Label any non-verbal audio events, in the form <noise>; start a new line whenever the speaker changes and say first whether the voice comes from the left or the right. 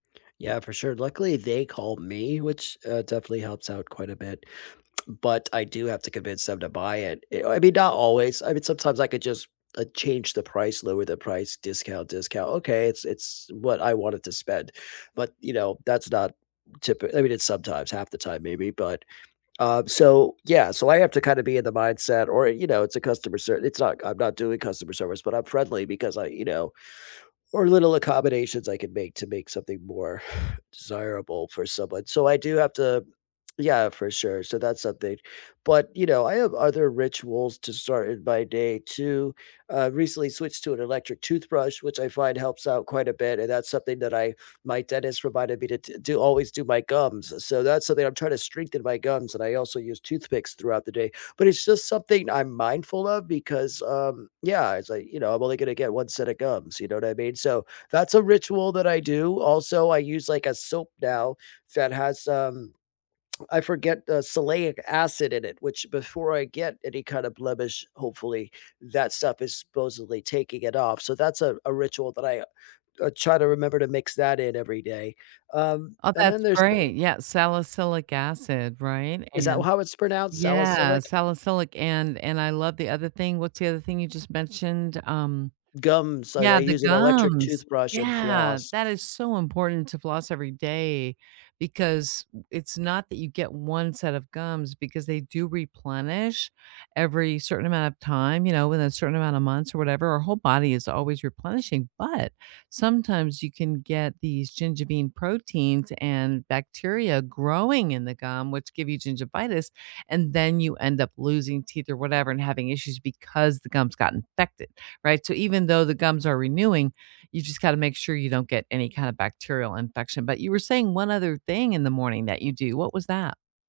left: Yeah, for sure. Luckily, they called me, which, uh, definitely helps out quite a bit, but I do have to convince them to buy it i I mean, not always. I mean, sometimes I could just, uh, change the price, lower the price, discount discount. Okay, it's it's what I wanted to spend, but, you know, that's not typi I mean, it's sometimes, half the time maybe, but, um, so, yeah, so I have to kinda be in the mindset or, you know, it's a customer ser it's not c I'm not doing customer service, but I'm friendly because I, you know, or little accommodations I can make to make something more <exhales> desirable for someone, so I do have to yeah, for sure, so that's something but, you know, I have other rituals to start in my day too. I recently switched to an electric toothbrush which I find helps out quite a bit, and that's something that I my dentist reminded me to d do always do my gums, so that's something I'm trying to strengthen my gums and I also use toothpicks throughout the day, but it's, just, something I'm mindful of because, um, yeah, it's like, you know, I'm only gonna get one set of gums, you know what I mean, so, that's a ritual that I do. Also, I use, like, a soap now that has, um, <tsk> I forget, uh, salicylic acid in it, which, before I get any, kind of, blemish, hopefully, that stuff is supposedly taking it off, so that's a a ritual that I I try to remember to mix that in every day. Um,
right: Oh,
left: and then
right: that's
left: there's the
right: great. Yeah, salicylic acid, right,
left: Is that
right: and
left: how it's pronounced,
right: Yeah,
left: salicylic?
right: salicylic, and and I love the other thing. What's the other thing you just mentioned, um
left: Gums, I I
right: Yeah, the
left: use an electric
right: gums.
left: toothbrush and
right: Yeah,
left: floss.
right: that is so important to floss every day because it's not that you get 1 set of gums because they do replenish every certain amount of time, you know, within a certain amount of months or whatever. Our whole body is always replenishing, but sometimes you can get these gingivin proteins and bacteria growing in the gum, which give you gingivitis, and then you end up losing teeth or whatever and having issues because the gums got infected, right, so even though the gums are renewing, you just gotta make sure you don't get any kind of bacterial infection, but you were saying 1 other thing in the morning that you do. What was that?